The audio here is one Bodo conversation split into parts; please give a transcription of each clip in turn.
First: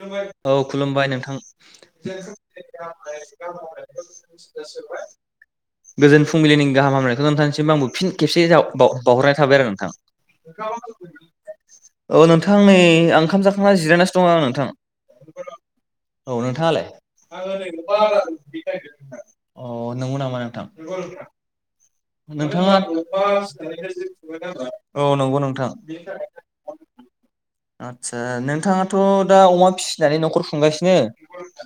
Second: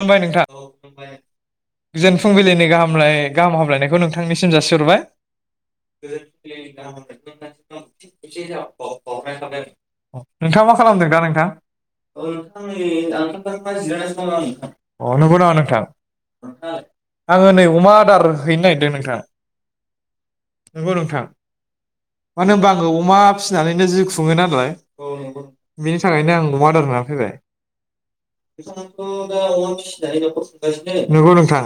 खुलुमबाय नोंथां औ खुलुमबाय गोजोन नोंथां फुंबिलिनि गाहामलाय गाहाम हामलायनायखौ नोंथांनिसिम जासिहरबाय गोजोन फुंबिलिनि गाहाम हामलायखौ नोंथांनिसिम आंबो फिन खेबसे जाव बाव बावहरनाय थाबाय आरो नोंथां नोंथाङा मा खालामदों दा नोंथां औ अ नोंथां नै आं ओंखाम जाखांना जिरायनासो दङ आं नंगौ नामा नोंथां औ नोंथाङालाय आङो नै अमा आदार हैनो नागिरदों नोंथां अ नंगौ नामा नोंथां नंगौ नोंथां मानो होनबा नोंथाङा आङो अमा फिसिनानैनो जिउ खुङो नालाय औ नंगौ नोंथां बेनि थाखायनो आं अमा आदार होना फैबाय। आदसा नोंथाङाथ' दा अमा फिसिनानै न'खर खुंगासिनो [unintelligible] नंगौ नोंथां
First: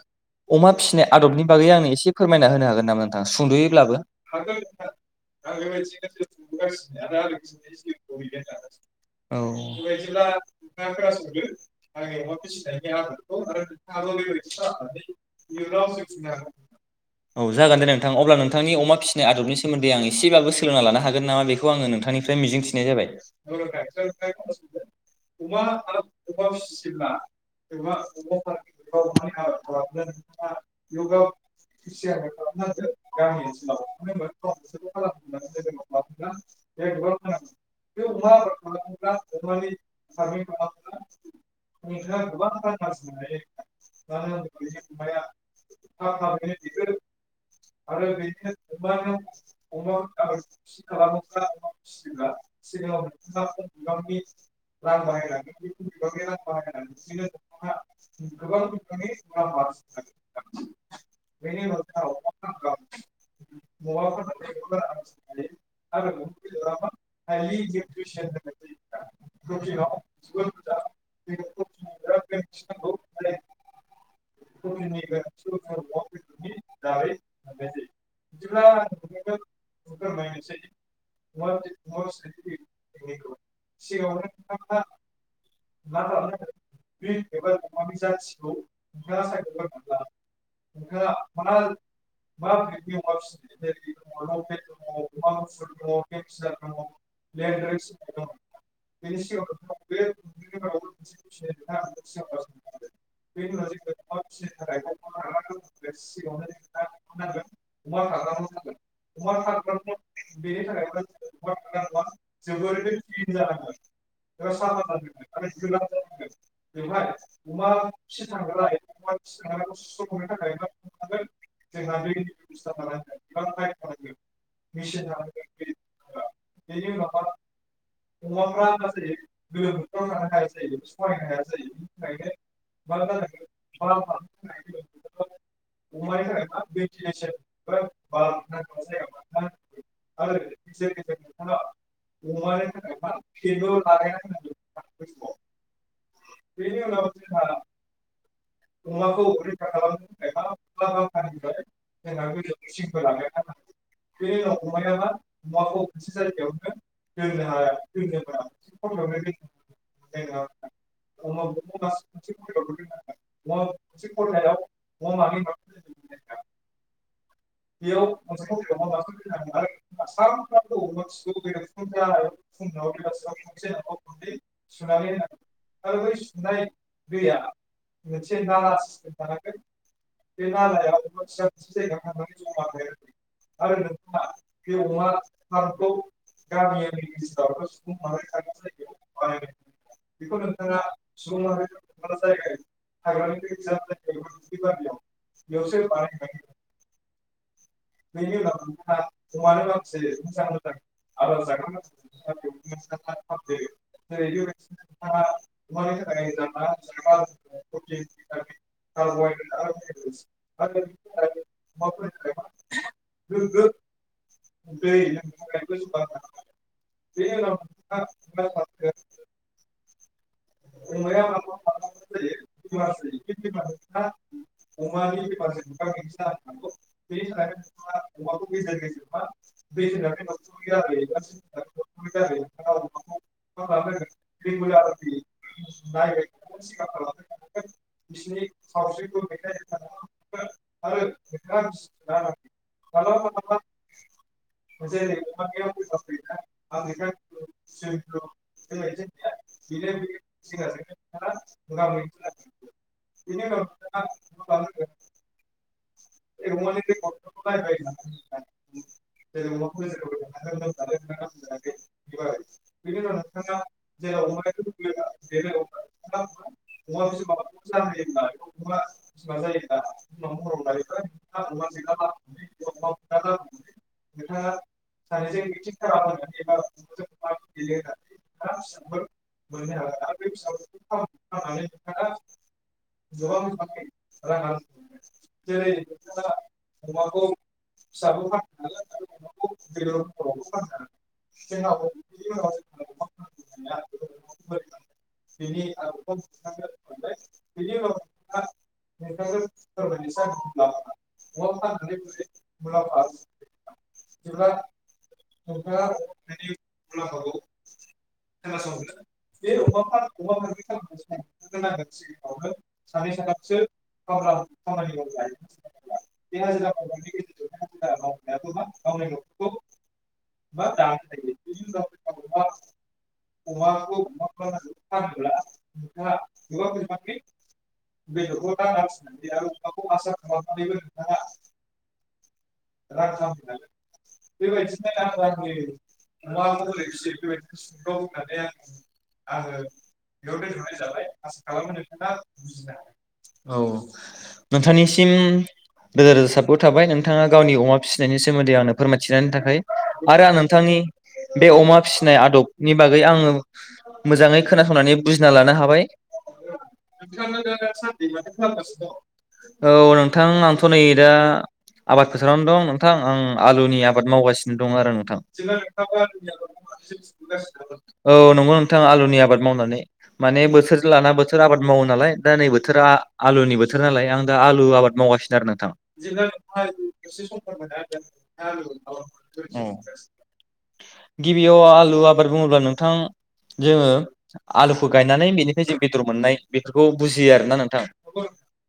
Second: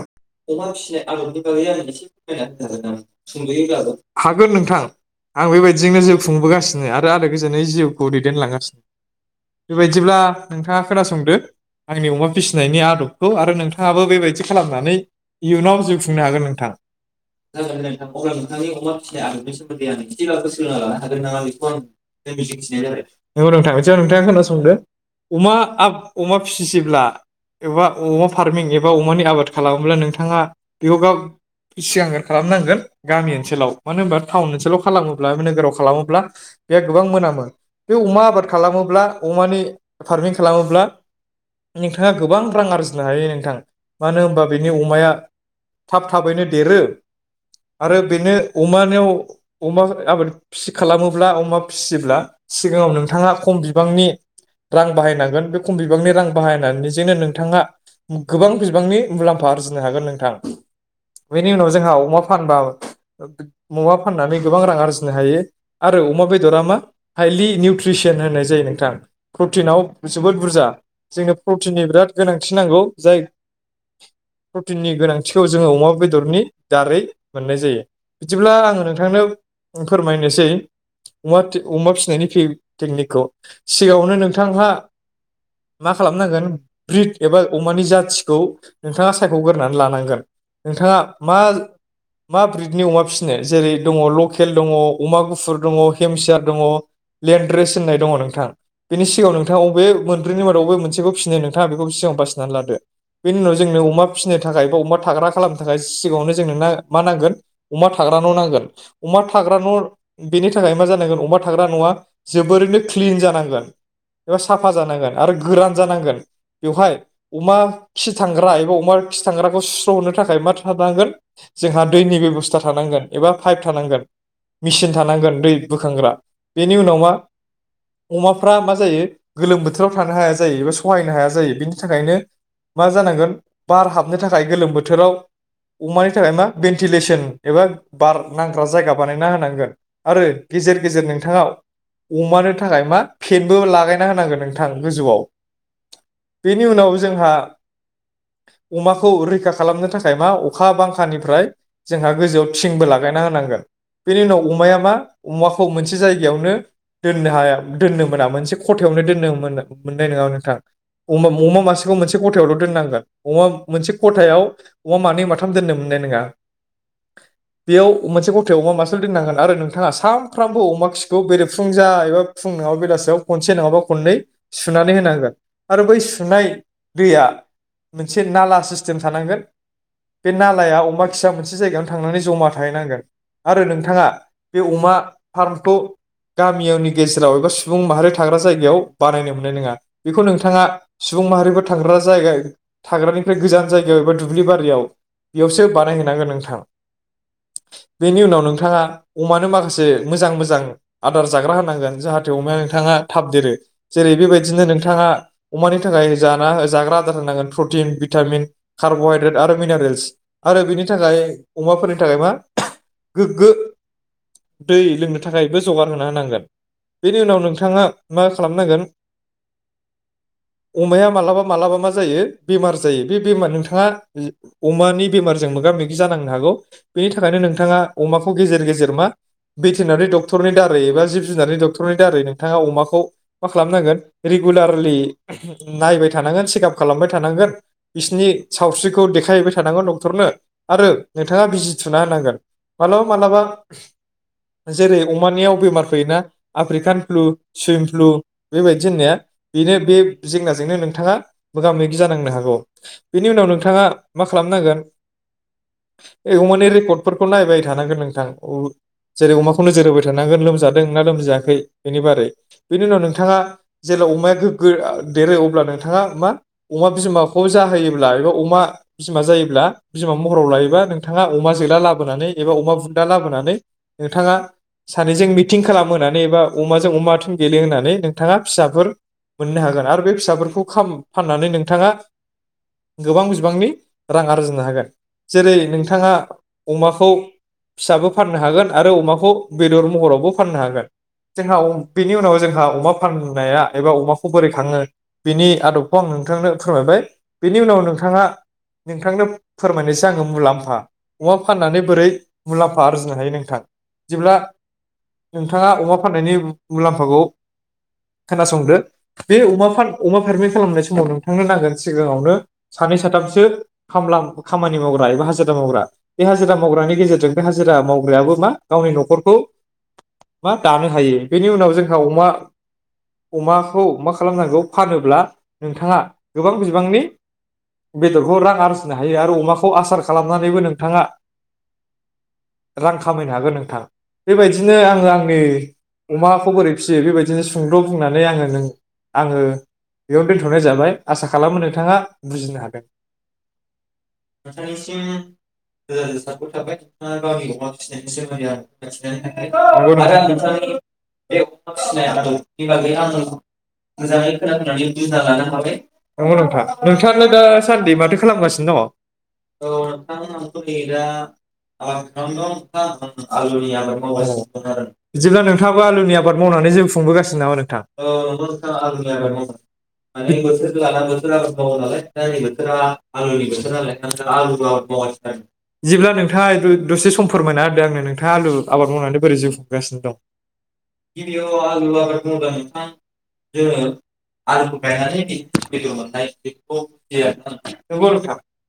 अमा फिसिनाय आदबनि बागै आंनो एसे फोरमायना होनो हागोन नामा नोंथां सुंद'यैब्लाबो [unintelligible] हागोन नोंथां आं बेबायदिजोंनो जिउ खुंबोगासिनो आरो गोजोनै जिउखौ दैदेनलांगासिनो औ बेबायदिब्ला नोंथाङा खोनासंदो आंनि अमा फिसिनायनि आदबखौ आरो नोंथाङाबो बेबायदि खालामनानै इयुनाव जिउ खुंनो हागोन नोंथां। औ जागोन दे नोंथां अब्ला नोंथांनि अमा फिसिनाय आदबनि सोमोन्दै आं एसेबाबो सोलोंना लानो हागोन नामा बेखौ आं आङो नोंथांनिफ्राय मिजिंथिनाय जाबाय नंगौ नोंथां नोंथाङा खोनासंदो अमा आ अमा फिसियोब्ला। एबा अमा फार्मिं एबा अमानि आबाद खालामोब्ला नोंथाङा बेयाव गाब सिगांग्रो खालामनांगोन गामि ओनसोलाव मानो होनोमबा थ। गामि ओनसोलावब्ला नोगोराव खालामोब्ला बे गोबां मोनामो बे अमा आबाद खालामोब्ला अमानि फार्मिंग खालामोब्ला। गोबां रां आरजिनो हायो नोंथां मानो होनबा बेनि अमाया थाब थाबैनो देरो आरो बेनो अमानियाव। अमा आबाद फि खालामोब्ला अमा फिसियोब्ला सिगाङाव नोंथाङा खम बिबांनि रां बाहायनांगोन बे खम बिबांनि रां बाहायनानै। बिजोंनो नोंथाङा गोबां बिबांनि मुलाम्फा आरजिनो हागोन नोंथां बेनि उनाव जोंहा अमा फानबा अमा फाननानै। गोबां रां आरजिनो हायो आरो अमा बेदरा मा हाइलि निउट्रिसोन होननाय जायो नोंथां प्रटिनाव जोबोद बुरजा जोंनो प्र थिननि बिराद गोनांथि नांगौ जायग प्रटिननि गोनांथिखौ जोंङो अमा बेदरनि दारै मोननाय जायो बिदिब्ला आंङो नोंथांनो। आं फोरमायनोसै [unintelligible] अमा फिसिनायनि [unintelligible] टेकनिकखौ सिगाङावनो नोंथांहा मा खालामनांगोन। ब्रिद एबा अमानि जाथिखौ नोंथाङा सायखग्रोरनानै लानांगोन नोंथाङा मा मा ब्रिदनि अमा फिसिनो जेरै दङ। खुयेल दङ अमा गुफुर दङ हेमसियार दङ लेडरेस होननाय दङ नोंथां बेनि सिगाङाव नोंथांङा अबे मोनब्रैनि मादाव बबे मोनसेखौ फिसिनो नों हा बेखौबो सिगाङाव बासिनानै लादो बेनि उनाव जोंनो अमा फिसिनो थाखाय बा अमा थाग्रा खालामनो थाखाय सिगाङावनो जोंनो नो मा नांगोन अमा थाग्रा न नांगोन। अमा थाग्रा न' बेनि थाखाय मा जानांगोन अमा थाग्रा न'आ जोबोरैनो ख्लिन जानांगोन ओ साफा जानांगोन आरो गोरान जानांगोन हाय अमा खि थांग्रा एबा अमा खि थांग्राखौ सुस्रहरनो थाखाय मा थानांगोन जोंहा दैनिबेबसथा थानांगोन एबा फाइप थानां मिचिन थानांगोन दैब बोखांग्रा बेनि उनाव मा अमाफ्रा मा जायो गोलोम बोथोराव थानो हाया जायोबा सहायनो हाया जा बिनि थाखायनो मा जानांगोन बार हाबनो थाखाय गोलोम बोथोराव अमानि थाखाय मा बेन्टिलेसन एबा बार नांग्रा बानायना होनांगोन आरो गेजेर गेजेर नोंथाङाव अमानो थाखाय मा फेनबो लागायना होनांगोन नोंथां गोजौआव। बेनि उनाव जोंहा। अमाखौ रैखा खालामनो थाखाय मा अखा बांखानिफ्राय जोंहा गोजौआव थिंबो लागायना होनांगोन बेनि उनाव अमाया मा अमाखौ मोनसे जायगायावनो दोननो हाया दोननो मोना मोनसे खथायावनो दोननो मोनो मोननाय नोंङा नोंथां। अ अमा ममा मासेखौ मोनसे गथायावल दोननांगोन। अमाम मोनसे खथायाव अमा मानै माथाम दोननो मोननाय नोङा बेयाव मोनसे खथायाव अमा मासेल दोननांगोन आरो नोंथाङा सानफ्रामबो अमा खिखौ बेरेबफुंजा एबा फुं नङाबा बेलासियाव खनसे नङाबा खननै सुनानै होनांगोन। आरो बै सुनाय दैआ। मोनसे नाला सिस्टेम थानांगोन बे नालाया अमा खिसा मोनसे जायगायावनो थांनानै जमा थाहैनांगोन आरो नोंथाङा बे अमा फार्मखौ गामियावनि गेजेराव एबा सुबुं माहारि थाग्रा जायगायाव बानायनो मोननाय नोंङा बेखौ नोंथा सुबुं माहारिफोर थांग्रा जायगाय। फ्राय गोजान जायगायाव एबा दुब्लि बारियाव बेयावसो बानायहैनांगोन नोंथां बेनि उनाव नोंथाङा अमानो माखासे मोजां मोजां आदार जाग्रा होनांगोन जाहाथे अमाया नोंथाङा थाब देरो जेरै बेबायदिनो नोंथाङा मानि थाखाय जाना हो जाग्रा आदार होनांगोन प्र भिटामिन कार्बहाइद्रेद आरो मिनारेल्स आरो बिनि थाखाय अमाफोरनि थाखाय मा गोग्गो दै लोंनो थाखायबो जगार होना होनांगोन बेनि उनाव नोंथाङा मा खालामनांगोन अमाया मालाबा मालाबा मा जायो बेमार जायो बे बेमार नोंथांङा अमानि बेमारजों मोगा मोगि जानांनो हागौ बेनि थाखायनो नोंथाङा अमाखौ गेजेर गेजेर मा भेटेनारि डक्टरनि दारै एबा जिब जुनारनि डक्टरनि दारै नोंथाङा अमाखौ मा खालामनांगोन रेगुलारलि नायबाय थानांगोन सेकाप खालामबाय थानां बिसिनि सावस्रिखौ देखायहैबाय थानांगोन डक्टरनो आरो नोंथाङा बिजि थुना होनांगोन मालाबा मालाबा जेरै अमानियाव बेमार फैयोना आफ्रिकान फ्लु सुइम फ्लु बेबायदि होननाया बेनो बेब जेंनाजोंनो नोंथाङा मोगा मोगि जाना औ बेनि उनाव नोंथाङा मा खालामनांगोन ओय अमानि रेकर्डफोरखौ नायबाय थानांगोन नोंथां औ जेरै अमाखौ नोजोर होबाय थानांगोन लोमजादों ना लोमजायाखै बेनि बारै बेनि उनाव नोंथाङा जेब्ला अमाया गोग्गो। देरो अब्ला नोंथाङा मा अ खौ जाहोयोब्ला एबा अमा बिमा जायोब्ला बिमा महराव लायोबा नोंथाङा अमा जोला लाबोनानै एबा अमा बुन्दा लाबोनानै नोंथाङा सानैजों मिथिं खालामहोनानै एबा अमाजों अमा थुन गेले होननानै नोंथाङा फिसाफोर मोननो हागोन आरो। फिसाफोरखौ खाम फाननानै नोंथां गोबां बिबांनि रां आरजिनो हागोन जेरै नोंथाङा अमाखौ फिसाबो फाननो हागोन आरो अमाखौ बेदर महरावबो फाननो हागोन जोंहा अ बेनि उनाव जोंहा अमा फाननाया एबा अमाखौ बोरै खाङो। बिनि आदबखौ आं नोंथांनो फोर बेनि उनाव नोंथाङा नोंथांनो फोरमायनोसै आङो मुलाम्फा अमा फाननानै बोरै मुलाम्फा आरजिनो हायो नोंथां जेब्ला नोंथाङा अमा फाननायनि मुलाम्फाखौ खोनासंदो बे अमा फा पारमेट खालामनाय समाव नोंथांनो। सिगाङावनो सानै साथामसो खामलाम खामानि मावग्रा एबा हाजिरा मावग्रा बे हाजिरा मावग्रानि गेजेरजों बे हाजिरा मावग्रायाबो मा गावनि नख'रखौ मा दानो हायो बेनि उनाव जोंहा अमा अमाखौ मा खालामनांगौ। फानोब्ला नोंथाङा। गोबां बिबांनि बेदरखौ रां आरजिनो हायो आरो अमाखौ आसार खालामनानैबो नोंथाङा रां खामायनो हागोन नोंथां बेबायदिनो आङो आंनि अमाखौ बोरै फिसियो बेबायदिनो सुंद' बुंनानै आङो नों आङो। बेयाव दोनथ'नाय जाबाय आस आसा खालामो नोंथाङा औ औ नोंथांनिसिम रोजा रोजा साबग थाबाय नोंथाङा गावनि अमा फिसिनायनि सोमोन्दै आंनो फोरमायथिनायनि थाखाय आरो आं नोंथांनि बे अमा फिसिनाय आदबनि बागै आङो मोजाङै। खोनासंनानै बुजिना लानो हाबाय। औ नोंथा नोंथांआलाय दा सानदि माथो खालामगासिनो दङ' औ नोंथां आंथ' नै दा आंथ' नै दा आबाद फोथारावनो दं नोंथां आं आलुनि आबाद मावगासिनो दं आरो [unintelligible] नोंथां बिदिब्ला नोंथाङाबो आलुनि आबाद मावनानै जिउ खुंबोगासिनो नामा नोंथां? नि आबाद मावनानै माने बोथो बोथोरा आबाद मावो नालाय दा नै बोथोरा आलुनि बोथोर नालाय आलुनि आबाद मावगासिनो आरो बिदिब्ला नोंथाङा द-दसे सम फोरमायना होदो आंनो नोंथाङा आलु आबाद मावनानै बोरै जिउ औ खुंगासिनो दं गिबियाव आलु आबाद मावब्ला नोंथाङा जोङो। आलुखौ गायनानै बेनि बेदर मोननाय बेफोरखौ बुजियो आरोना नोंथां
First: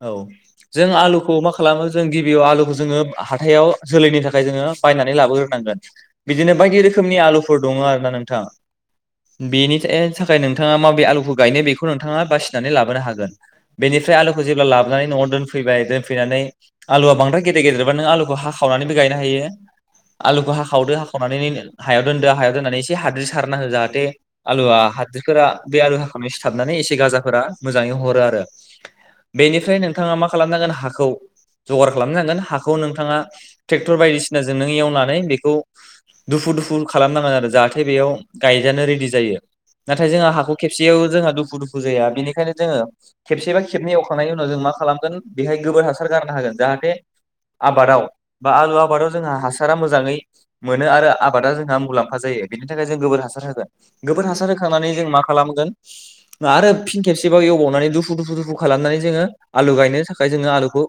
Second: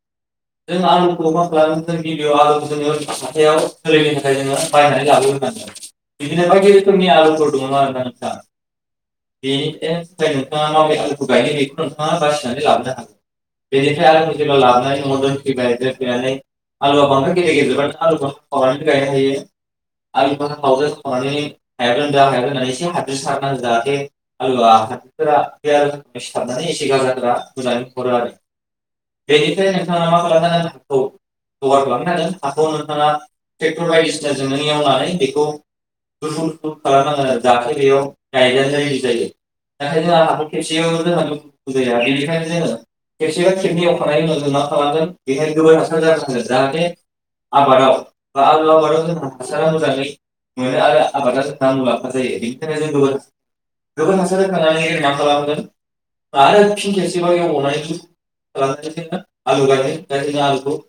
औ। जों आलुखौ मा खालामो जों गिबियाव आलुखौ जोङो हाथायाव जोलैनि थाखाय जोङो बायनानै लाबोग्रोनांगोन बिदिनो बायदि रोखोमनि आलुफोर दङो आरो ना नोंथाङा बेनि [inaudible] नोंथाङा माबे आलुखौ गायनो बेखौ। नोंथाङा बासिनानै लाबोनो हागोन बेनिफ्राय आलुखौ जेब्ला लाबोनानै नआव दोनफैबाय दोनफैनानै आलुआ बांद्राय गेदेर गेदेरबा नों आलुखौ हाखावनानैबो गायनो हायो आलुखौ हाखावदो हाखावनानै हायाव दोनदो हायाव दोननानै एसे हाद्रि सारना हो जाहाथे आलुआ हा [unintelligible] खोबनानै एसे गाजाफोरा मोजाङै हरो आरो बेनिफ्राय नोंथाङा मा खालामनांगोन हाखौ जगार खालामनांगोन हाखौ नोंथाङा ट्रेक्टर बायदिसिनाजों नों एवनानै बेखौ दुफु दुफु खालामनांगोन आरो जाहाथे बेयाव गायजानो रेडि जायो। नाथाय जोंहा हाखौ खेबसेयाव जोंहा दुफु दुफु जाया बेनिखायनो जोङो खेबसेबा खेबनै एवखानायनि उनाव जों मा खालामगोन बेहाय गोबोर हासार गारना हागोन जाहाथे आबादाव बा आलु आबादाव जोंहा हासारा मोजाङै मोनो आरो आबादा जोंहा मुलाम्फा जायो बेनि थाखाय जों गोबोर हासार होगोन गोबोर हासार हो। थांनानै जों मा खालामगोन आरो फिन खेबसेबाव एवबावनानै दुफु दुफु दुफु खालामनानै जोङो आलु गायनो थाखाय जोङो आलुखौ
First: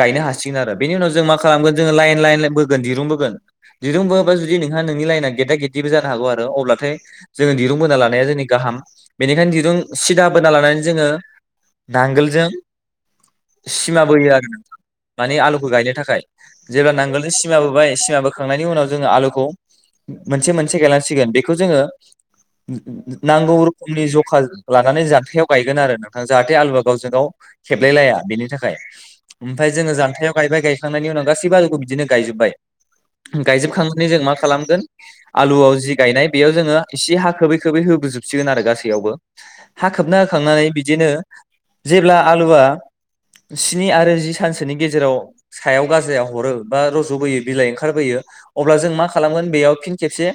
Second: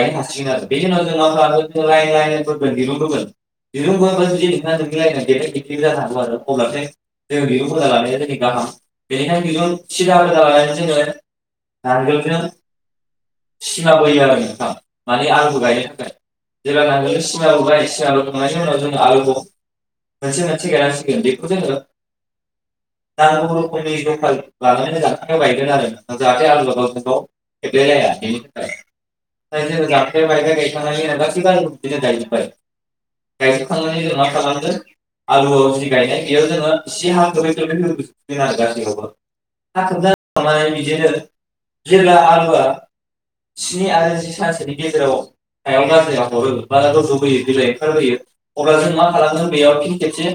गायनो हासिगोन आरो बेनि उनाव जों मा खालामगोन जोङो लाइन लाइन बोगोन दिरुं बोगोन दिरुं बोबा जुदि नोंहा नोंनि लाइना गेददा गेददिबो जानो हागौ आरो अब्लाथाय जोङो दिरुंबोना लानाया जोंनि गाहाम बेनिखायनो दिरुं सिदा बोना लानानै जोङो नांगोलजों सिमाबोयो आरो माने आलुखौ गायनो थाखाय जेब्ला नांगोलजों सिमाबोबाय सिमाबोखांनायनि उनाव जोङो आलुखौ मोनसे मोनसे गायलांसिगोन बेखौ जोङो नांगौ रो खोमनि जखा लानानै जान्थायाव गायगोन आरो नोंथां जाहाथे आलुआ गावजों गाव खेबलाय लाया बेनि थाखाय ओमफ्राय जोङो जान्थायाव गायबाय गायखांनायनि उनाव गासैबो आलुखौ बिदिनो गायजोबबाय गायजोबखांनानै जों मा खालामगोन आलुआव जि गायनाय बेयाव जोङो एसे हा खोबै खोबै होबोजोबसै सिगोन आरो गासैयावबो हा खोबना होखांनानै बिदिनो जेब्ला आलुआ स्नि आरो जि सानसोनि गेजेराव सायाव गाजाया हरो बा रजबोयो बिलाइ ओंखारबोयो अब्ला जों मा खालामगोन बेयाव फिन खेबसे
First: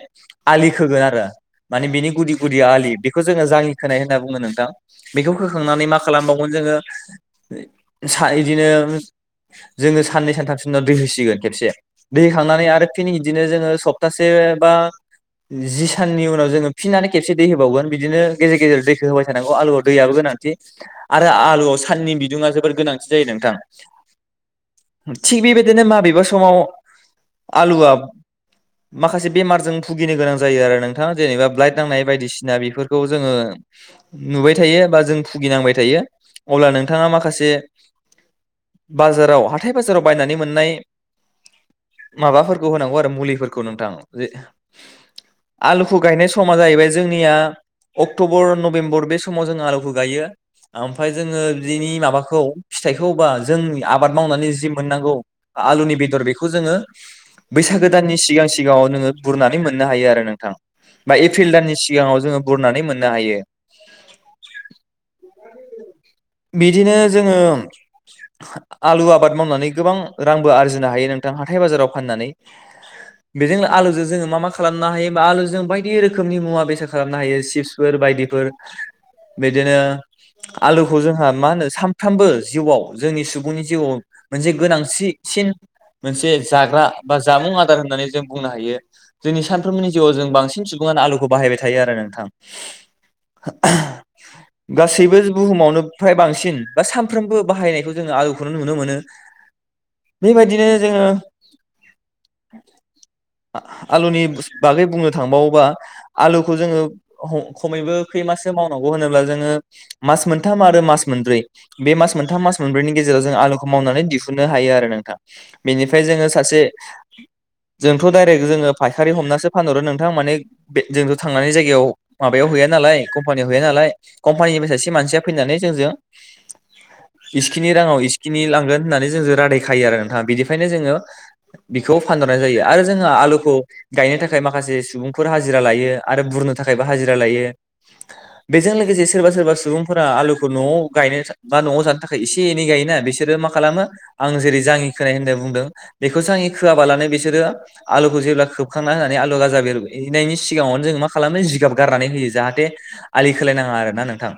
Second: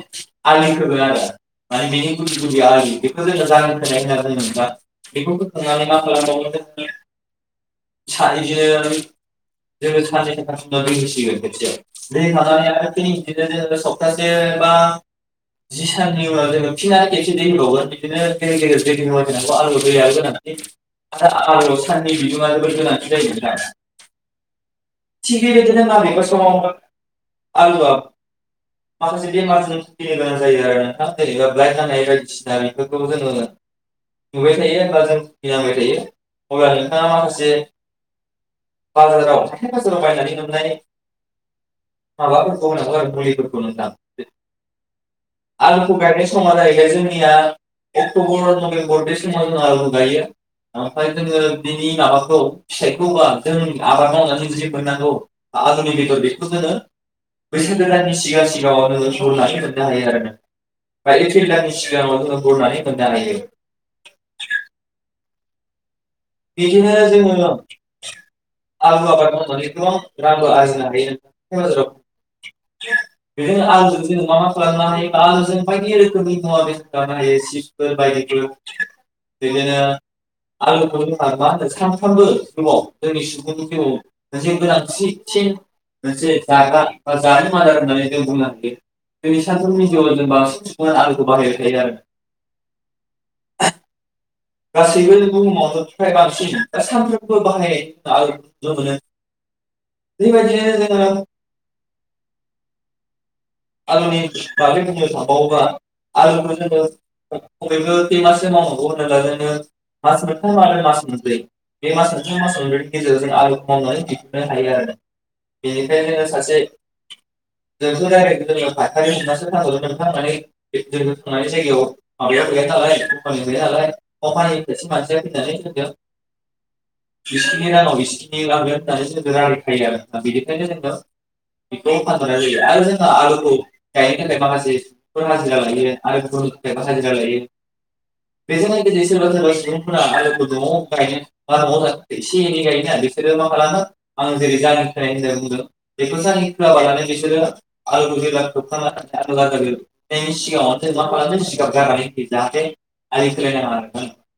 आलि खोगोन आरो। माने बिनि गुदि गुदिया आलि बेखौ जोङो जाङि खोनाय होनना बुङो नोंथां बेखौ होखांनानै मा खालामबावगोन जोङो सा जों इदिनो बिदिनो जोङो साननै सानथामसिनि उनाव दै होसिगोन खेबसे दै होखांनानै आरो फिन इदिनो जोङो सप्तासे बा जि साननि उनाव जोङो फिन आरो खेबसे दै होबावगोन। बिदिनो गेजेर गेजेर दैखौ होबाय थानांगौ आलुआव दैयाबो गोनांथि आरो आलुआव साननि बिदुङा जोबोर गोनांथि जायो नोंथां। थिग बेबायदिनो माबेबा समाव आलुआ माखासे बेमारजों भुगिनो गोनां जायो आरो नोंथां [unintelligible] खौ जोङो नुबाय थायो बा जों भुगिनांबाय थायो अब्ला नोंथाङा माखासे बाजाराव हाथाय बाजाराव बायनानै मोननाय माबाफोरखौ होनांगौ आरो मुलिफोरखौ नोंथां जे आलु खु गायनाय समा जाहैबाय जोंनिया अक्टबर नभेम्बर बे समाव जोंङो आलुखौ गायो। आमफाय जोङो बिनि माबाखौ फिथाइखौबा जों आबाद मावनानै जि मोननांगौ आलुनि बेदर बेखौ जोङो बैसागो दाननि सिगां सिगाङाव जोङो बुरनानै मोननो हायो आरो नोंथां। बा एप्रिल दाननि सिगाङाव जोङो बुरनानै मोननो हायो। बिदिनो जोङो आलु आबाद मावनानै गोबां रांबो आरजिनो हायो नोंथां हाथाय बाजाराव फाननानै बेजों आलुजों जोङो मा मा खालामनो हायो बा आलुजों बायदि रोखोमनि मुवा बेसाद खालामनो हायो चिफसफोर बायदिफोर बिदिनो आलुखौ जोंहा मा होनो सामफ्रामबो जिउआव जोंनि सुबुंनि जिउआव मोनसे गोनांसिसिन मोनसे जाग्रा बा जामुं आदार होननानै जों बुंनो हायो जोंनि सानफ्रोमबोनि जिउआव जों बांसिन सुबुङानो आलुखौ बाहायबाय थायो आरो नोंथां। [unintelligible] गासैबो बुहुमावनो फ्राय बांसिन बा सानफ्रोमबो बाहायनायखौ जोङो आलुखौनो नुनो मोनो बेबायदिनो जोङो आलुनि बागै बुंनो थांबावोबा आलुखौ जोङो खमैबो खै माससो मावनांगौ होनोब्ला जोङो मास मोनथाम आरो मास मोनब्रै बे मास मोनथाम मास मोनब्रैनि गेजेराव जों आलुखौ मावनानै दिहुननो हायो आरो नोंथां बेनिफ्राय जोङो सासे जोंथ दाइरेक फायखारि हमनासो फानहरो नोंथां माने बे जोंथ थांनानै जायगायाव माबायाव हैया नालाय कम्पानियाव हैया नालाय कम्पानिनि सासे मानसिया फैनानै जोंजों इसिखिनि बिसिनि राङाव बिसिनि इसखिनि लांगोन लाबोगोन होननानै जों जोंनो रादायखायो रायलायखायो आरो नोंथाङा नोंथां बिनिखायनो बेनिखायनो जोङो बेखौ फानहरनाय जायो आरो जोंङो आलु गायनो थाखाय माखासे सुबुंफोर हाजिरा लायो आरो बुरनो था बा हाजिरा लायो बेजों लोगोसे सोरबा सोरबा सुबुंफोरा आलुखौ नआव गायनाय बा नआव जानो थाखाय एसे एनै गायोना बेसोरो मा खालामो आं जेरै जांङि खोनाय होनना बुंदों बेखौ जांङि खोआबालानो बेसोरो आलुखौ जे सिगाङावनो जों मा खालामो [unintelligible] जिगाब गारनानै होयो जाहाथे आलि खोलायनाङा आरो ना नोंथां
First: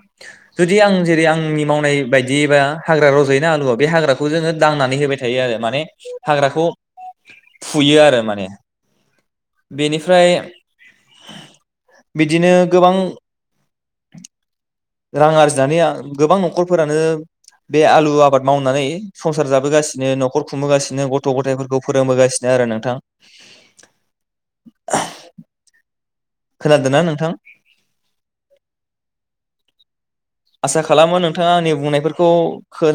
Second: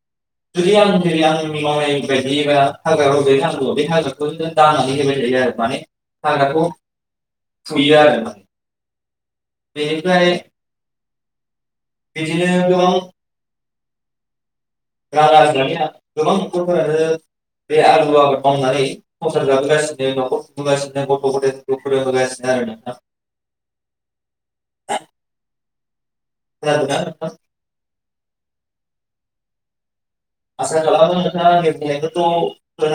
जुदि आं जेरै आंनि मावनाय बायदिबा हाग्रा रजयोना आलुआव बे हाग्राखौ जोङो दांनानै होबाय थायो आरो माने हाग्राखौ फुयो आरो माने बेनिफ्राय बिदिनो गोबां रां आरजिनानै आ गोबां नखरफोरानो बे आलु आबाद मावनानै संसार जाबोगासिनो नखर खुंबोगासिनो गथ गथायफोरखौ फोरोंबोगासिनो आरो नोंथां। खोनादों खोनादोंना ना नोंथां? आसा खालामो नोंथाङा आंनि बुंनायफोरखौ खोना